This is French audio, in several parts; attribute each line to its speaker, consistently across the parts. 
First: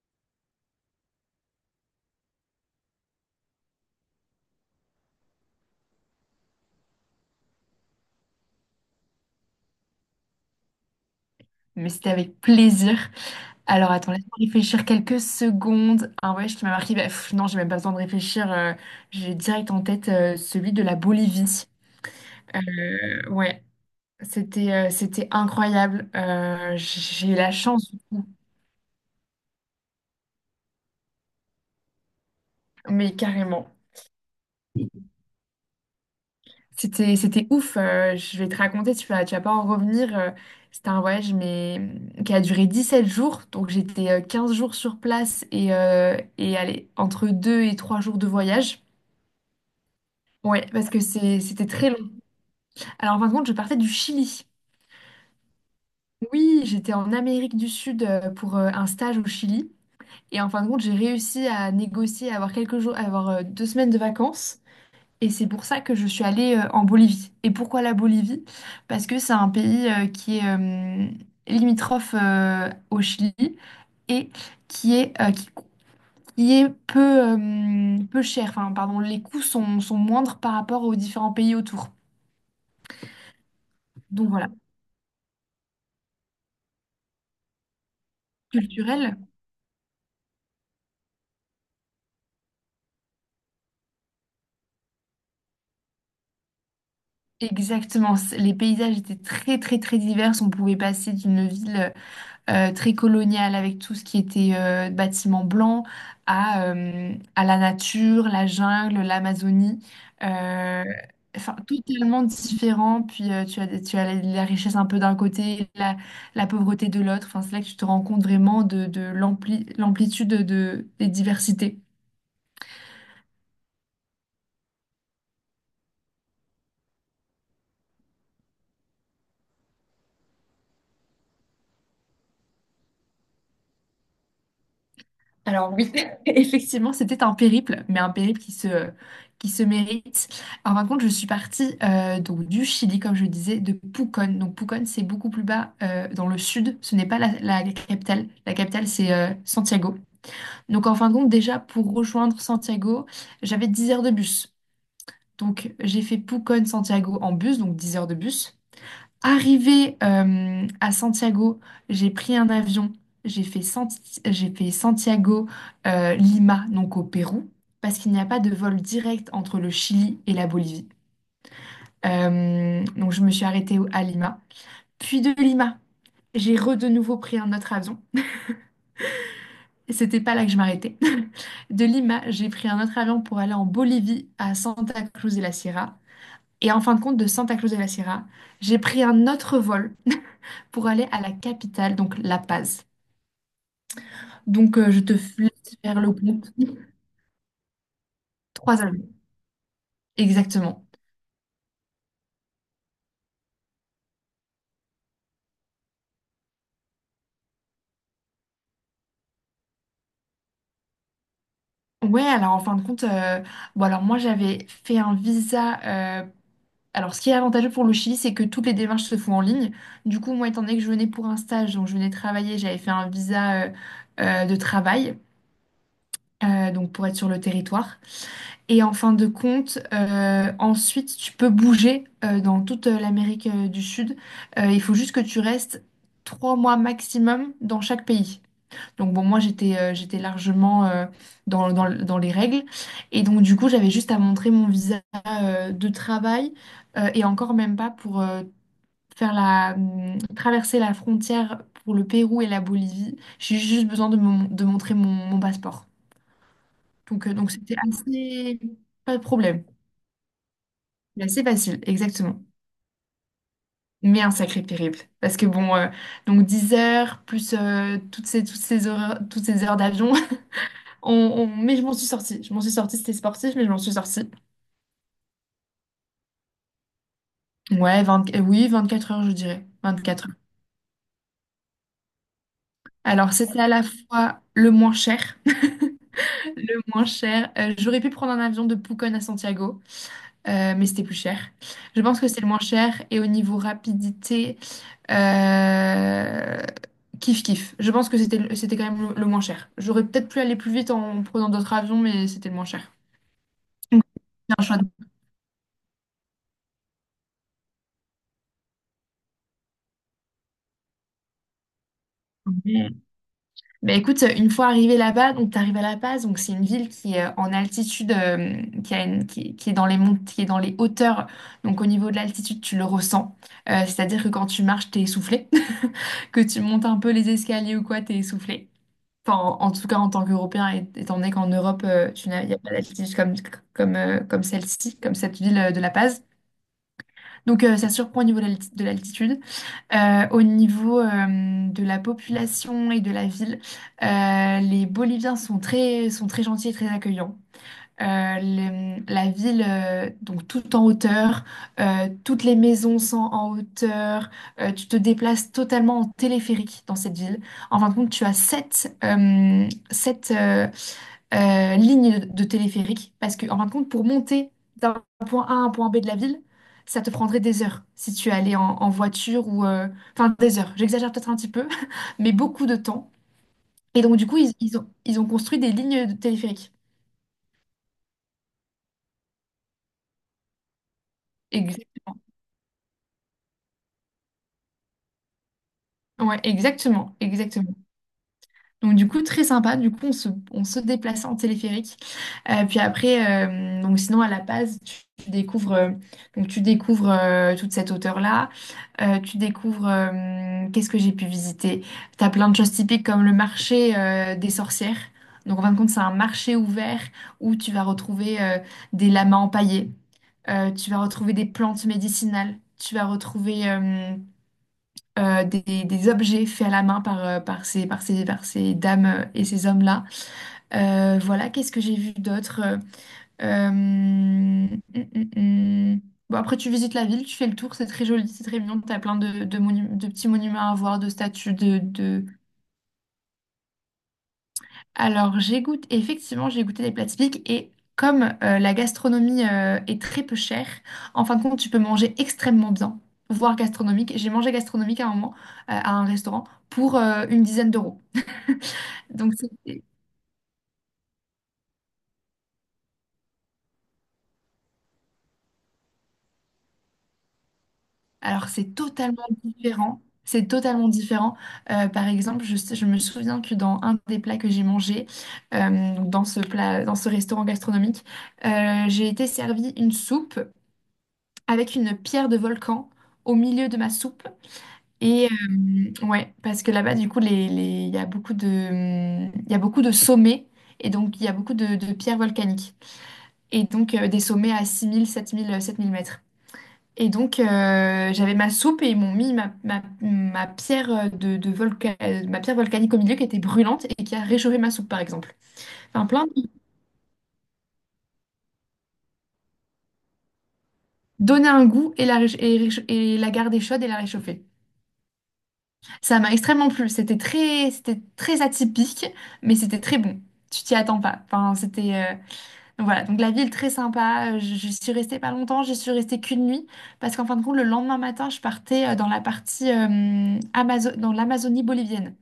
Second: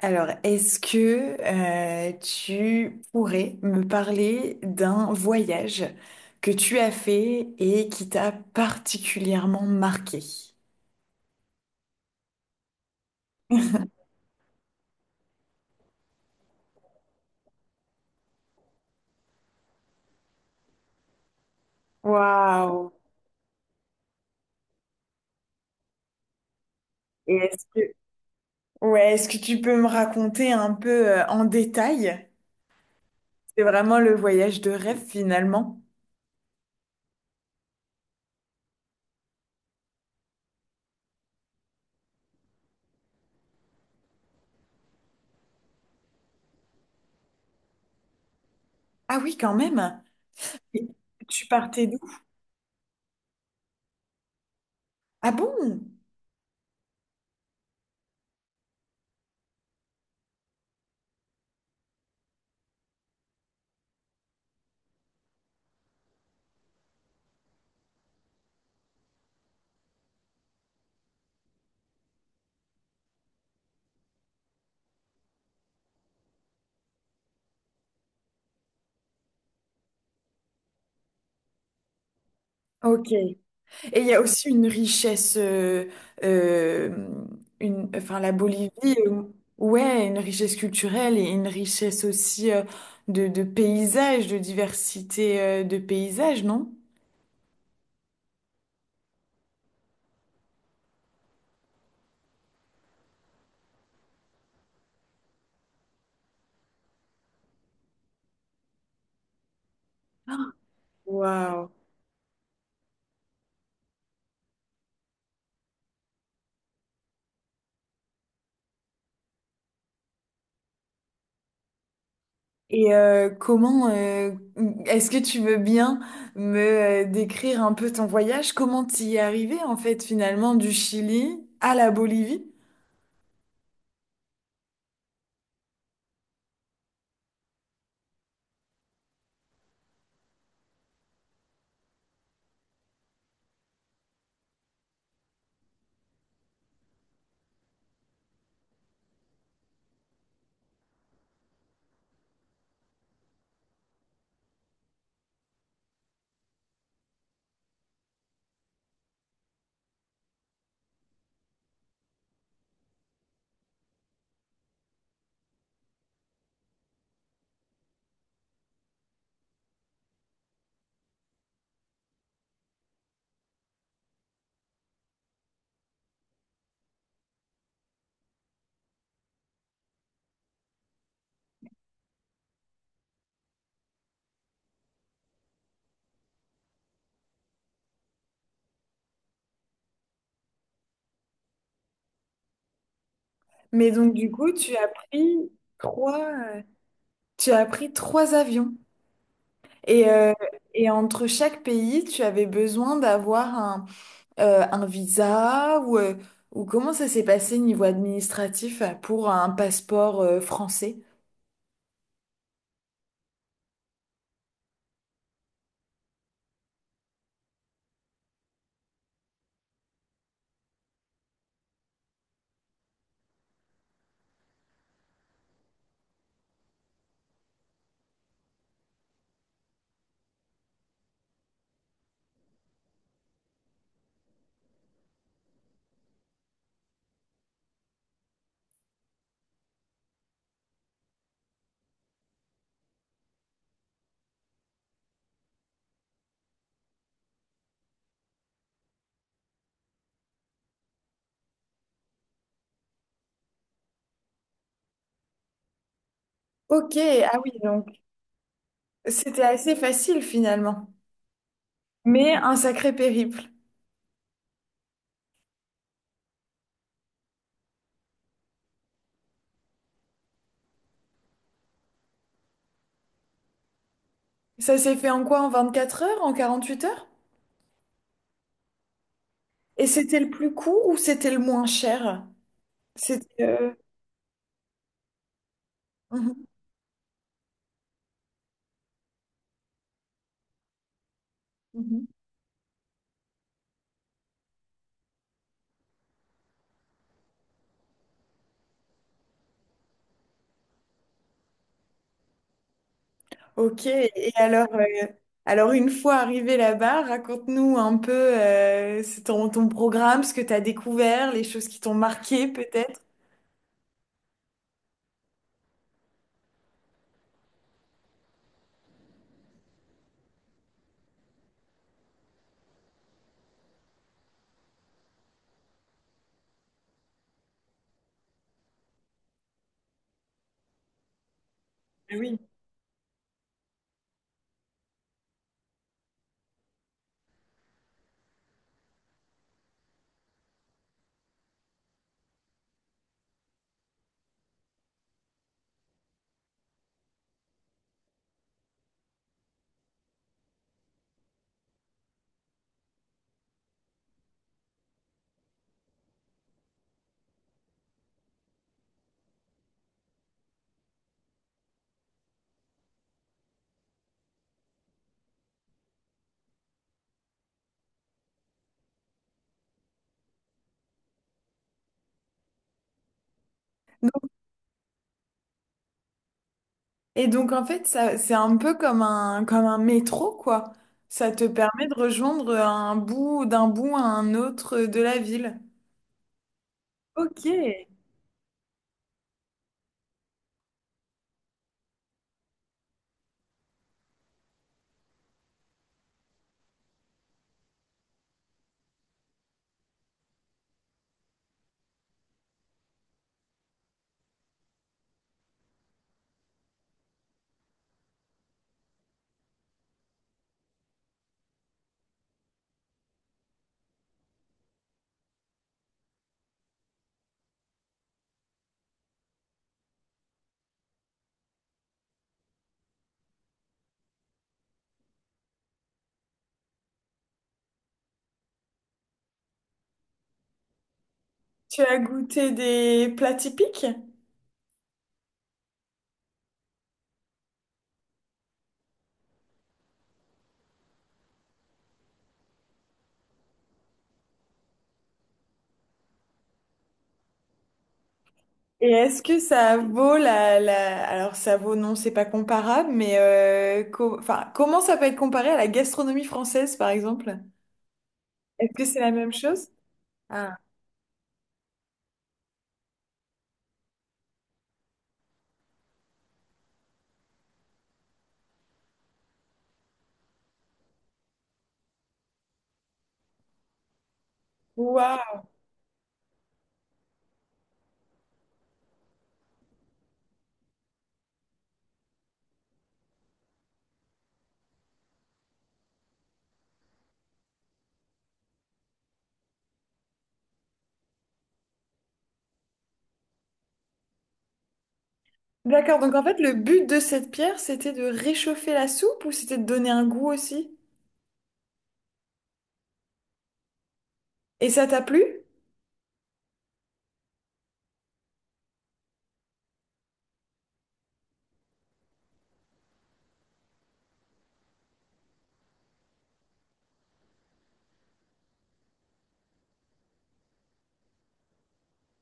Speaker 1: Alors, est-ce que tu pourrais me parler d'un voyage que tu as fait et qui t'a particulièrement marqué?
Speaker 2: Mais c'était avec plaisir. Alors attends, laisse-moi réfléchir quelques secondes. Un voyage qui m'a marqué, bah, pff, non, j'ai même pas besoin de réfléchir. J'ai direct en tête celui de la Bolivie.
Speaker 1: Waouh!
Speaker 2: Ouais, c'était incroyable. J'ai eu
Speaker 1: Et
Speaker 2: la
Speaker 1: est-ce que,
Speaker 2: chance, du coup.
Speaker 1: ouais, Est-ce que tu peux me raconter un peu en détail?
Speaker 2: Mais
Speaker 1: C'est
Speaker 2: carrément.
Speaker 1: vraiment le voyage de rêve finalement.
Speaker 2: C'était ouf. Je vais te raconter, tu vas pas en revenir. C'était un voyage mais qui a duré 17 jours. Donc j'étais 15 jours sur place et allez, entre 2 et 3 jours de voyage.
Speaker 1: Ah oui, quand même.
Speaker 2: Ouais,
Speaker 1: Et
Speaker 2: parce que c'est,
Speaker 1: Tu
Speaker 2: c'était
Speaker 1: partais
Speaker 2: très
Speaker 1: d'où?
Speaker 2: long. Alors, en fin de compte, je partais du Chili.
Speaker 1: Ah bon?
Speaker 2: Oui, j'étais en Amérique du Sud pour un stage au Chili. Et en fin de compte, j'ai réussi à négocier, à avoir quelques jours, à avoir deux semaines de vacances. Et c'est pour ça que je suis allée en Bolivie. Et pourquoi la Bolivie? Parce que c'est un pays qui est limitrophe au Chili et qui est, euh, qui, qui est peu, peu cher. Enfin, pardon, les coûts sont moindres par rapport aux différents pays autour.
Speaker 1: Ok. Et il y a
Speaker 2: Donc voilà,
Speaker 1: aussi une richesse, euh, une, enfin la Bolivie, euh,
Speaker 2: culturel.
Speaker 1: ouais, une richesse culturelle et une richesse aussi de paysages, de diversité de paysages, non?
Speaker 2: Exactement. Les paysages étaient très très très divers. On pouvait passer d'une ville très coloniale avec tout ce qui était bâtiments blancs à la nature, la jungle, l'Amazonie. Euh, enfin,
Speaker 1: Waouh.
Speaker 2: totalement différent. Puis tu as la richesse un peu d'un côté, la pauvreté de l'autre. Enfin, c'est là que tu te rends compte vraiment de l'amplitude des diversités.
Speaker 1: Et est-ce que tu veux bien me décrire un peu ton voyage? Comment t'y es arrivé en fait finalement du Chili à la Bolivie?
Speaker 2: Alors oui, effectivement, c'était un périple, mais un périple qui se mérite. En fin de compte, je suis partie donc du Chili, comme je disais, de Pucón. Donc Pucón, c'est beaucoup plus bas dans le sud. Ce n'est pas la capitale. La capitale, c'est Santiago. Donc en fin de compte, déjà, pour rejoindre Santiago, j'avais 10 heures de bus. Donc j'ai fait Pucón-Santiago en bus, donc 10 heures de bus. Arrivée à Santiago, j'ai pris un avion, j'ai fait Santiago, Lima, donc au Pérou, parce qu'il n'y a pas de vol direct entre le Chili et la Bolivie. Donc je me suis arrêtée à Lima. Puis de Lima, j'ai re de nouveau pris un autre avion. Et c'était pas là que je m'arrêtais. De Lima, j'ai pris un autre avion pour aller en Bolivie, à Santa Cruz de la Sierra. Et en fin de compte, de Santa Cruz de la Sierra, j'ai pris un autre vol pour aller à la capitale, donc La Paz.
Speaker 1: Mais donc du coup,
Speaker 2: Donc, je te f- laisse faire le
Speaker 1: trois,
Speaker 2: compte.
Speaker 1: euh, tu as pris trois avions.
Speaker 2: Trois années,
Speaker 1: Et, euh,
Speaker 2: exactement.
Speaker 1: et entre chaque pays, tu avais besoin d'avoir un visa ou comment ça s'est passé niveau administratif pour un passeport français?
Speaker 2: Ouais, alors en fin de compte, bon, alors moi j'avais fait un visa. euh, alors, ce qui est avantageux pour le Chili, c'est que toutes les démarches se font en ligne. Du coup, moi, étant donné que je venais pour un stage, donc je venais travailler, j'avais fait un visa de travail, donc pour être sur le territoire. Et en fin de compte, ensuite, tu peux bouger dans toute l'Amérique du Sud. Il faut juste que tu restes trois mois maximum dans chaque pays. Donc bon, moi j'étais largement dans les règles. Et donc du coup, j'avais juste à montrer mon visa de travail et encore même pas pour faire la traverser la frontière pour le Pérou et la Bolivie. J'ai juste besoin de montrer mon passeport.
Speaker 1: Ok,
Speaker 2: Donc euh,
Speaker 1: ah
Speaker 2: donc
Speaker 1: oui,
Speaker 2: c'était
Speaker 1: donc
Speaker 2: assez pas de
Speaker 1: c'était
Speaker 2: problème.
Speaker 1: assez facile finalement,
Speaker 2: C'est assez facile,
Speaker 1: mais
Speaker 2: exactement.
Speaker 1: un sacré périple.
Speaker 2: Mais un sacré périple. Parce que bon, donc 10 heures, plus toutes ces heures d'avion, Mais je m'en suis sortie. Je m'en suis sortie, c'était sportif, mais je m'en suis sortie.
Speaker 1: Ça s'est fait en quoi? En 24 heures? En 48 heures?
Speaker 2: Ouais, 20 euh, oui, 24 heures, je dirais.
Speaker 1: Et c'était le
Speaker 2: 24 heures.
Speaker 1: plus court ou c'était le moins cher?
Speaker 2: Alors,
Speaker 1: C'était...
Speaker 2: c'était à
Speaker 1: euh,
Speaker 2: la fois le moins cher,
Speaker 1: mhm,
Speaker 2: le moins cher. J'aurais pu prendre un avion de Pucón à Santiago, mais c'était plus cher. Je
Speaker 1: mhm.
Speaker 2: pense que c'est le moins cher. Et au niveau rapidité, euh, kiff kiff. Je pense que c'était quand même le moins cher. J'aurais peut-être pu aller plus vite en prenant d'autres avions, mais c'était le moins cher.
Speaker 1: Ok,
Speaker 2: Donc,
Speaker 1: et
Speaker 2: c'est un choix
Speaker 1: alors une fois arrivé là-bas, raconte-nous un peu c'est ton, ton programme, ce que tu as découvert, les choses qui t'ont marqué peut-être.
Speaker 2: de... Bah écoute, une fois arrivé là-bas, donc t'arrives à La Paz, donc c'est une ville qui est en altitude, qui a une- qui est dans les mont- qui est dans les hauteurs. Donc au niveau de l'altitude, tu le ressens. C'est-à-dire que quand tu marches, t'es essoufflé, que tu montes un peu les escaliers ou quoi, t'es essoufflé. Enfin, en tout cas en tant qu'Européen, étant donné qu'en Europe,
Speaker 1: Ah oui.
Speaker 2: il n'y a pas d'altitude comme celle-ci, comme cette ville de La Paz. Donc ça surprend au niveau de l'altitude. Au niveau de la population et de la ville, les Boliviens sont très gentils et très accueillants euh, la ville, donc tout en hauteur, toutes les maisons sont en hauteur, tu te déplaces totalement en téléphérique dans cette ville. En fin de compte, tu as sept lignes de téléphérique parce que, en fin de compte, pour monter d'un point A à un point B de la ville, ça te prendrait des heures si tu allais en voiture ou. Enfin, des heures, j'exagère peut-être un petit peu, mais beaucoup de temps. Et donc, du coup, ils ont construit des lignes de téléphérique.
Speaker 1: Et donc en fait, ça, c'est un peu comme un métro, quoi. Ça te permet de
Speaker 2: Exactement.
Speaker 1: rejoindre un bout d'un bout à un autre de la ville.
Speaker 2: Ouais, exactement,
Speaker 1: Ok.
Speaker 2: exactement. Donc du coup, très sympa. Du coup, on se déplaçait en téléphérique. Puis après, donc sinon à La Paz, tu découvres toute cette hauteur-là. Tu découvres, qu'est-ce que j'ai pu visiter? T'as plein de choses typiques comme le marché des sorcières. Donc en fin de compte, c'est un marché ouvert où tu vas retrouver des lamas empaillés. Tu vas retrouver des plantes médicinales. Tu vas retrouver des objets faits à la main par ces dames et ces hommes-là. Voilà, qu'est-ce que j'ai vu d'autre? Hum, hum. Bon, après, tu visites la ville, tu fais le tour, c'est très joli, c'est très mignon, t'as plein de petits monuments à voir, de statues, de,
Speaker 1: Tu as
Speaker 2: de...
Speaker 1: goûté des plats typiques?
Speaker 2: Alors, j'ai goûté, effectivement, j'ai goûté des plats typiques et comme la gastronomie est très peu chère, en fin de compte, tu peux manger extrêmement bien, voire gastronomique. J'ai mangé gastronomique à un moment, à un restaurant, pour une dizaine d'euros.
Speaker 1: Et est-ce
Speaker 2: Donc,
Speaker 1: que ça vaut la, la... Alors ça vaut, non, c'est pas comparable, mais co- enfin, comment ça peut être comparé à la gastronomie française, par exemple?
Speaker 2: alors
Speaker 1: Est-ce
Speaker 2: c'est
Speaker 1: que c'est la
Speaker 2: totalement
Speaker 1: même chose?
Speaker 2: différent. C'est
Speaker 1: Ah,
Speaker 2: totalement différent. Par exemple, je me souviens que dans un des plats que j'ai mangé, donc dans ce plat, dans ce restaurant gastronomique, j'ai été servie une soupe avec une pierre de volcan au milieu de ma soupe. Et
Speaker 1: waouh!
Speaker 2: ouais, parce que là-bas, du coup, il y a beaucoup de sommets et donc il y a beaucoup de pierres volcaniques. Et donc des sommets à 6 000, sept mille mètres. Et donc, j'avais ma soupe et ils m'ont mis ma pierre ma pierre volcanique au milieu qui était brûlante et qui a réchauffé ma soupe, par exemple.
Speaker 1: D'accord,
Speaker 2: Enfin,
Speaker 1: donc en
Speaker 2: plein
Speaker 1: fait,
Speaker 2: de...
Speaker 1: le but de cette pierre, c'était de réchauffer la soupe ou c'était de donner un goût aussi?
Speaker 2: Donner un goût et la, réch- et, réch- et la garder chaude et la réchauffer.
Speaker 1: Et ça t'a plu?
Speaker 2: Ça m'a extrêmement plu. C'était très atypique, mais c'était très bon. Tu t'y attends pas. Enfin, c'était... donc voilà, donc la ville très sympa. Je suis restée pas longtemps, je suis restée qu'une nuit. Parce qu'en fin de compte, le lendemain matin, je partais dans la partie dans l'Amazonie bolivienne.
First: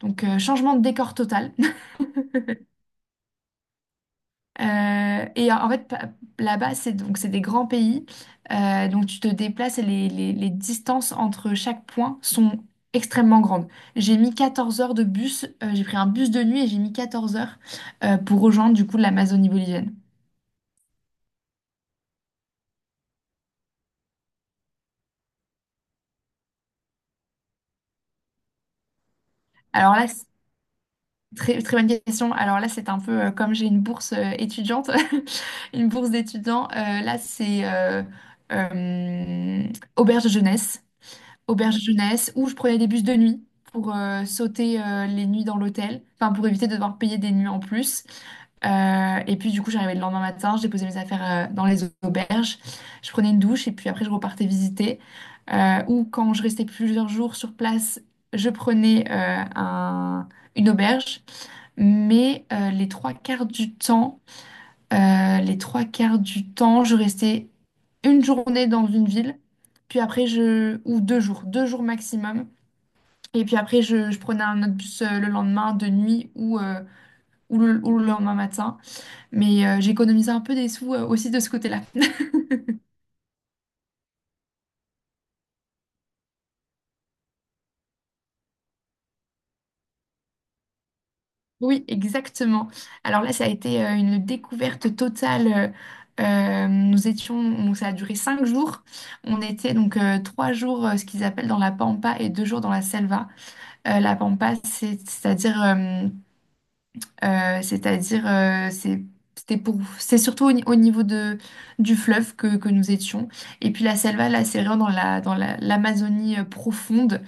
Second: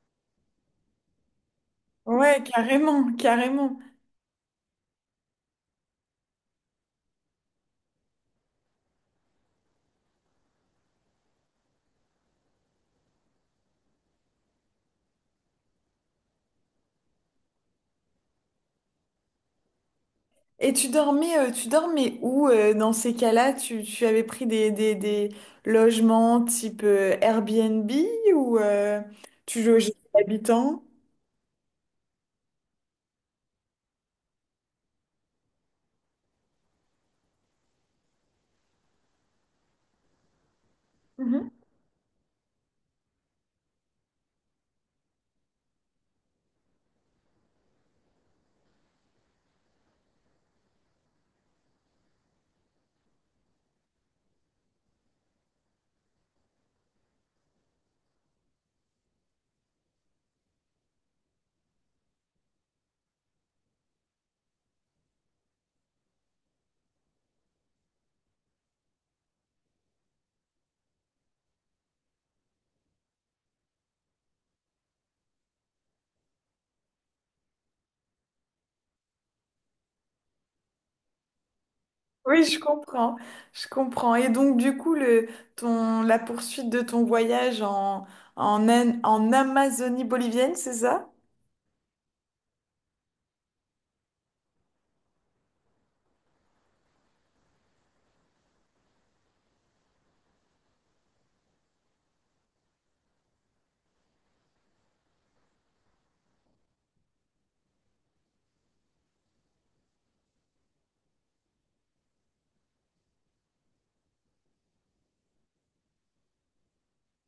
Speaker 2: Donc, changement de décor total.
Speaker 1: Ouais, carrément, carrément.
Speaker 2: Et en fait, là-bas, c'est des grands pays. Donc, tu te déplaces et les distances entre chaque point sont extrêmement grandes. J'ai mis 14 heures de bus. J'ai pris un bus de nuit et j'ai mis 14 heures pour rejoindre du coup l'Amazonie bolivienne.
Speaker 1: Et tu tu dormais où dans ces cas-là? Tu avais pris des logements type Airbnb ou tu logeais
Speaker 2: Alors là,
Speaker 1: des
Speaker 2: c'est
Speaker 1: habitants?
Speaker 2: très, très bonne question. Alors là, c'est un peu comme j'ai une bourse étudiante, une bourse d'étudiant. Là, c'est euh, auberge de jeunesse.
Speaker 1: Mhm.
Speaker 2: Auberge jeunesse, où je prenais des bus de nuit pour sauter les nuits dans l'hôtel, enfin pour éviter de devoir payer des nuits en plus. Et puis du coup, j'arrivais le lendemain matin, je déposais mes affaires dans les auberges, je prenais une douche et puis après je repartais visiter. Ou quand je restais plusieurs jours sur place, je prenais une auberge. Mais les trois quarts du temps, je restais une journée dans une ville, puis après ou 2 jours maximum. Et puis après, je prenais un autre bus le lendemain de nuit ou le lendemain matin. Mais j'économisais un peu des sous aussi de ce côté-là.
Speaker 1: Oui, je comprends, je comprends. Et donc du coup, la poursuite de ton voyage en Amazonie bolivienne, c'est ça?
Speaker 2: Oui, exactement. Alors là, ça a été une découverte totale. Nous étions, donc ça a duré 5 jours. On était donc 3 jours, ce qu'ils appellent dans la pampa et 2 jours dans la selva. La pampa, c'est-à-dire, euh, c'est-à-dire, euh, c'est c'était c'est surtout au, ni- au niveau de du fleuve que nous étions. Et puis la selva, là, c'est vraiment dans l'Amazonie profonde,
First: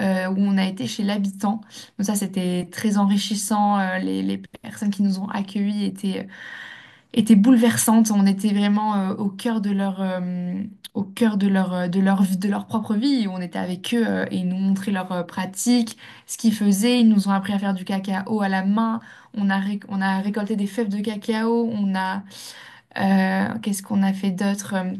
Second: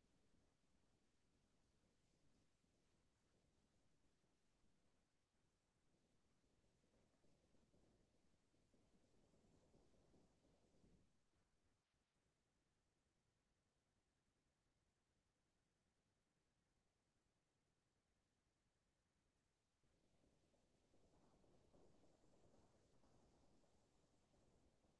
Speaker 2: où on a été chez l'habitant. Donc ça, c'était très enrichissant. Les personnes qui nous ont accueillis étaient bouleversantes. On était vraiment au cœur de leur vie, de leur propre vie. On était avec eux et ils nous montraient leurs pratiques, ce qu'ils faisaient. Ils nous ont appris à faire du cacao à la main. On a récolté des fèves de cacao. Qu'est-ce qu'on a fait d'autre?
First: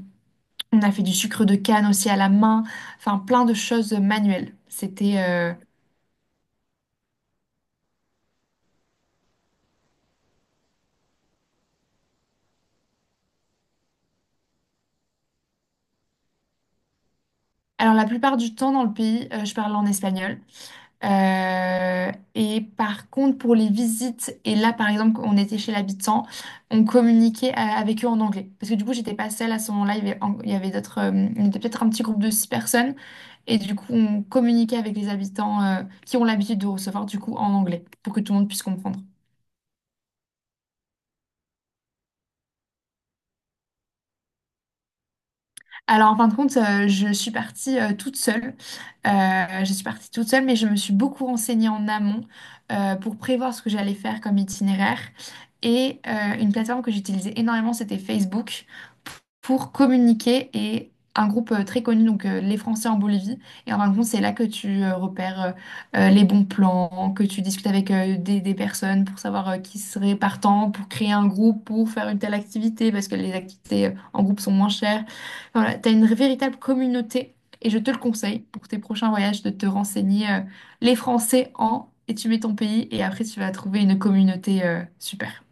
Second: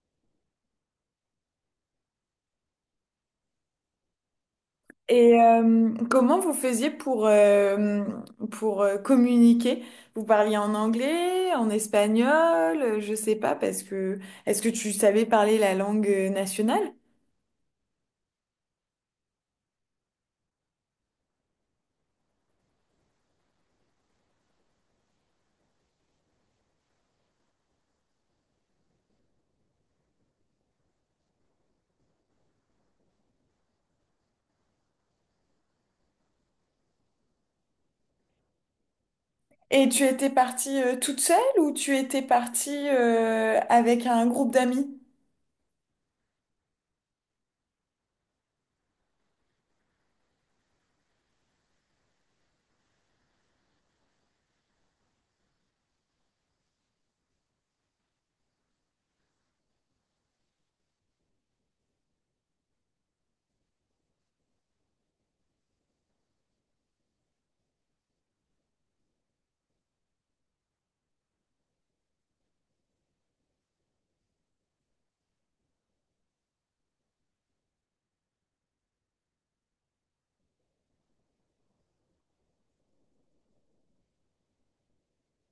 Speaker 2: On a fait du sucre de canne aussi à la main. Enfin, plein de choses manuelles.
Speaker 1: Et comment, vous faisiez pour communiquer? Vous parliez en anglais, en espagnol, je sais pas, parce que est-ce que tu savais parler la langue nationale?
Speaker 2: Alors, la plupart du temps dans le pays, je parle en espagnol. Et par contre, pour les visites, et là, par exemple, on était chez l'habitant, on communiquait avec eux en anglais. Parce que du coup, j'étais pas seule à ce moment-là, il y avait d'autres, on était peut-être un petit groupe de six personnes, et du coup, on communiquait avec les habitants qui ont l'habitude de recevoir, du coup, en anglais, pour que tout le monde puisse comprendre.
Speaker 1: Et tu étais partie toute seule ou tu étais partie avec un groupe d'amis?
Speaker 2: Alors, en fin de compte, je suis partie toute seule. Je suis partie toute seule, mais je me suis beaucoup renseignée en amont pour prévoir ce que j'allais faire comme itinéraire. Et une plateforme que j'utilisais énormément, c'était Facebook pour communiquer et un groupe très connu, donc les Français en Bolivie. Et en fin de compte, c'est là que tu repères les bons plans, que tu discutes avec des personnes pour savoir qui serait partant, pour créer un groupe, pour faire une telle activité, parce que les activités en groupe sont moins chères. Voilà, tu as une véritable communauté et je te le conseille pour tes prochains voyages de te renseigner les Français en et tu mets ton pays et après tu vas trouver une communauté super.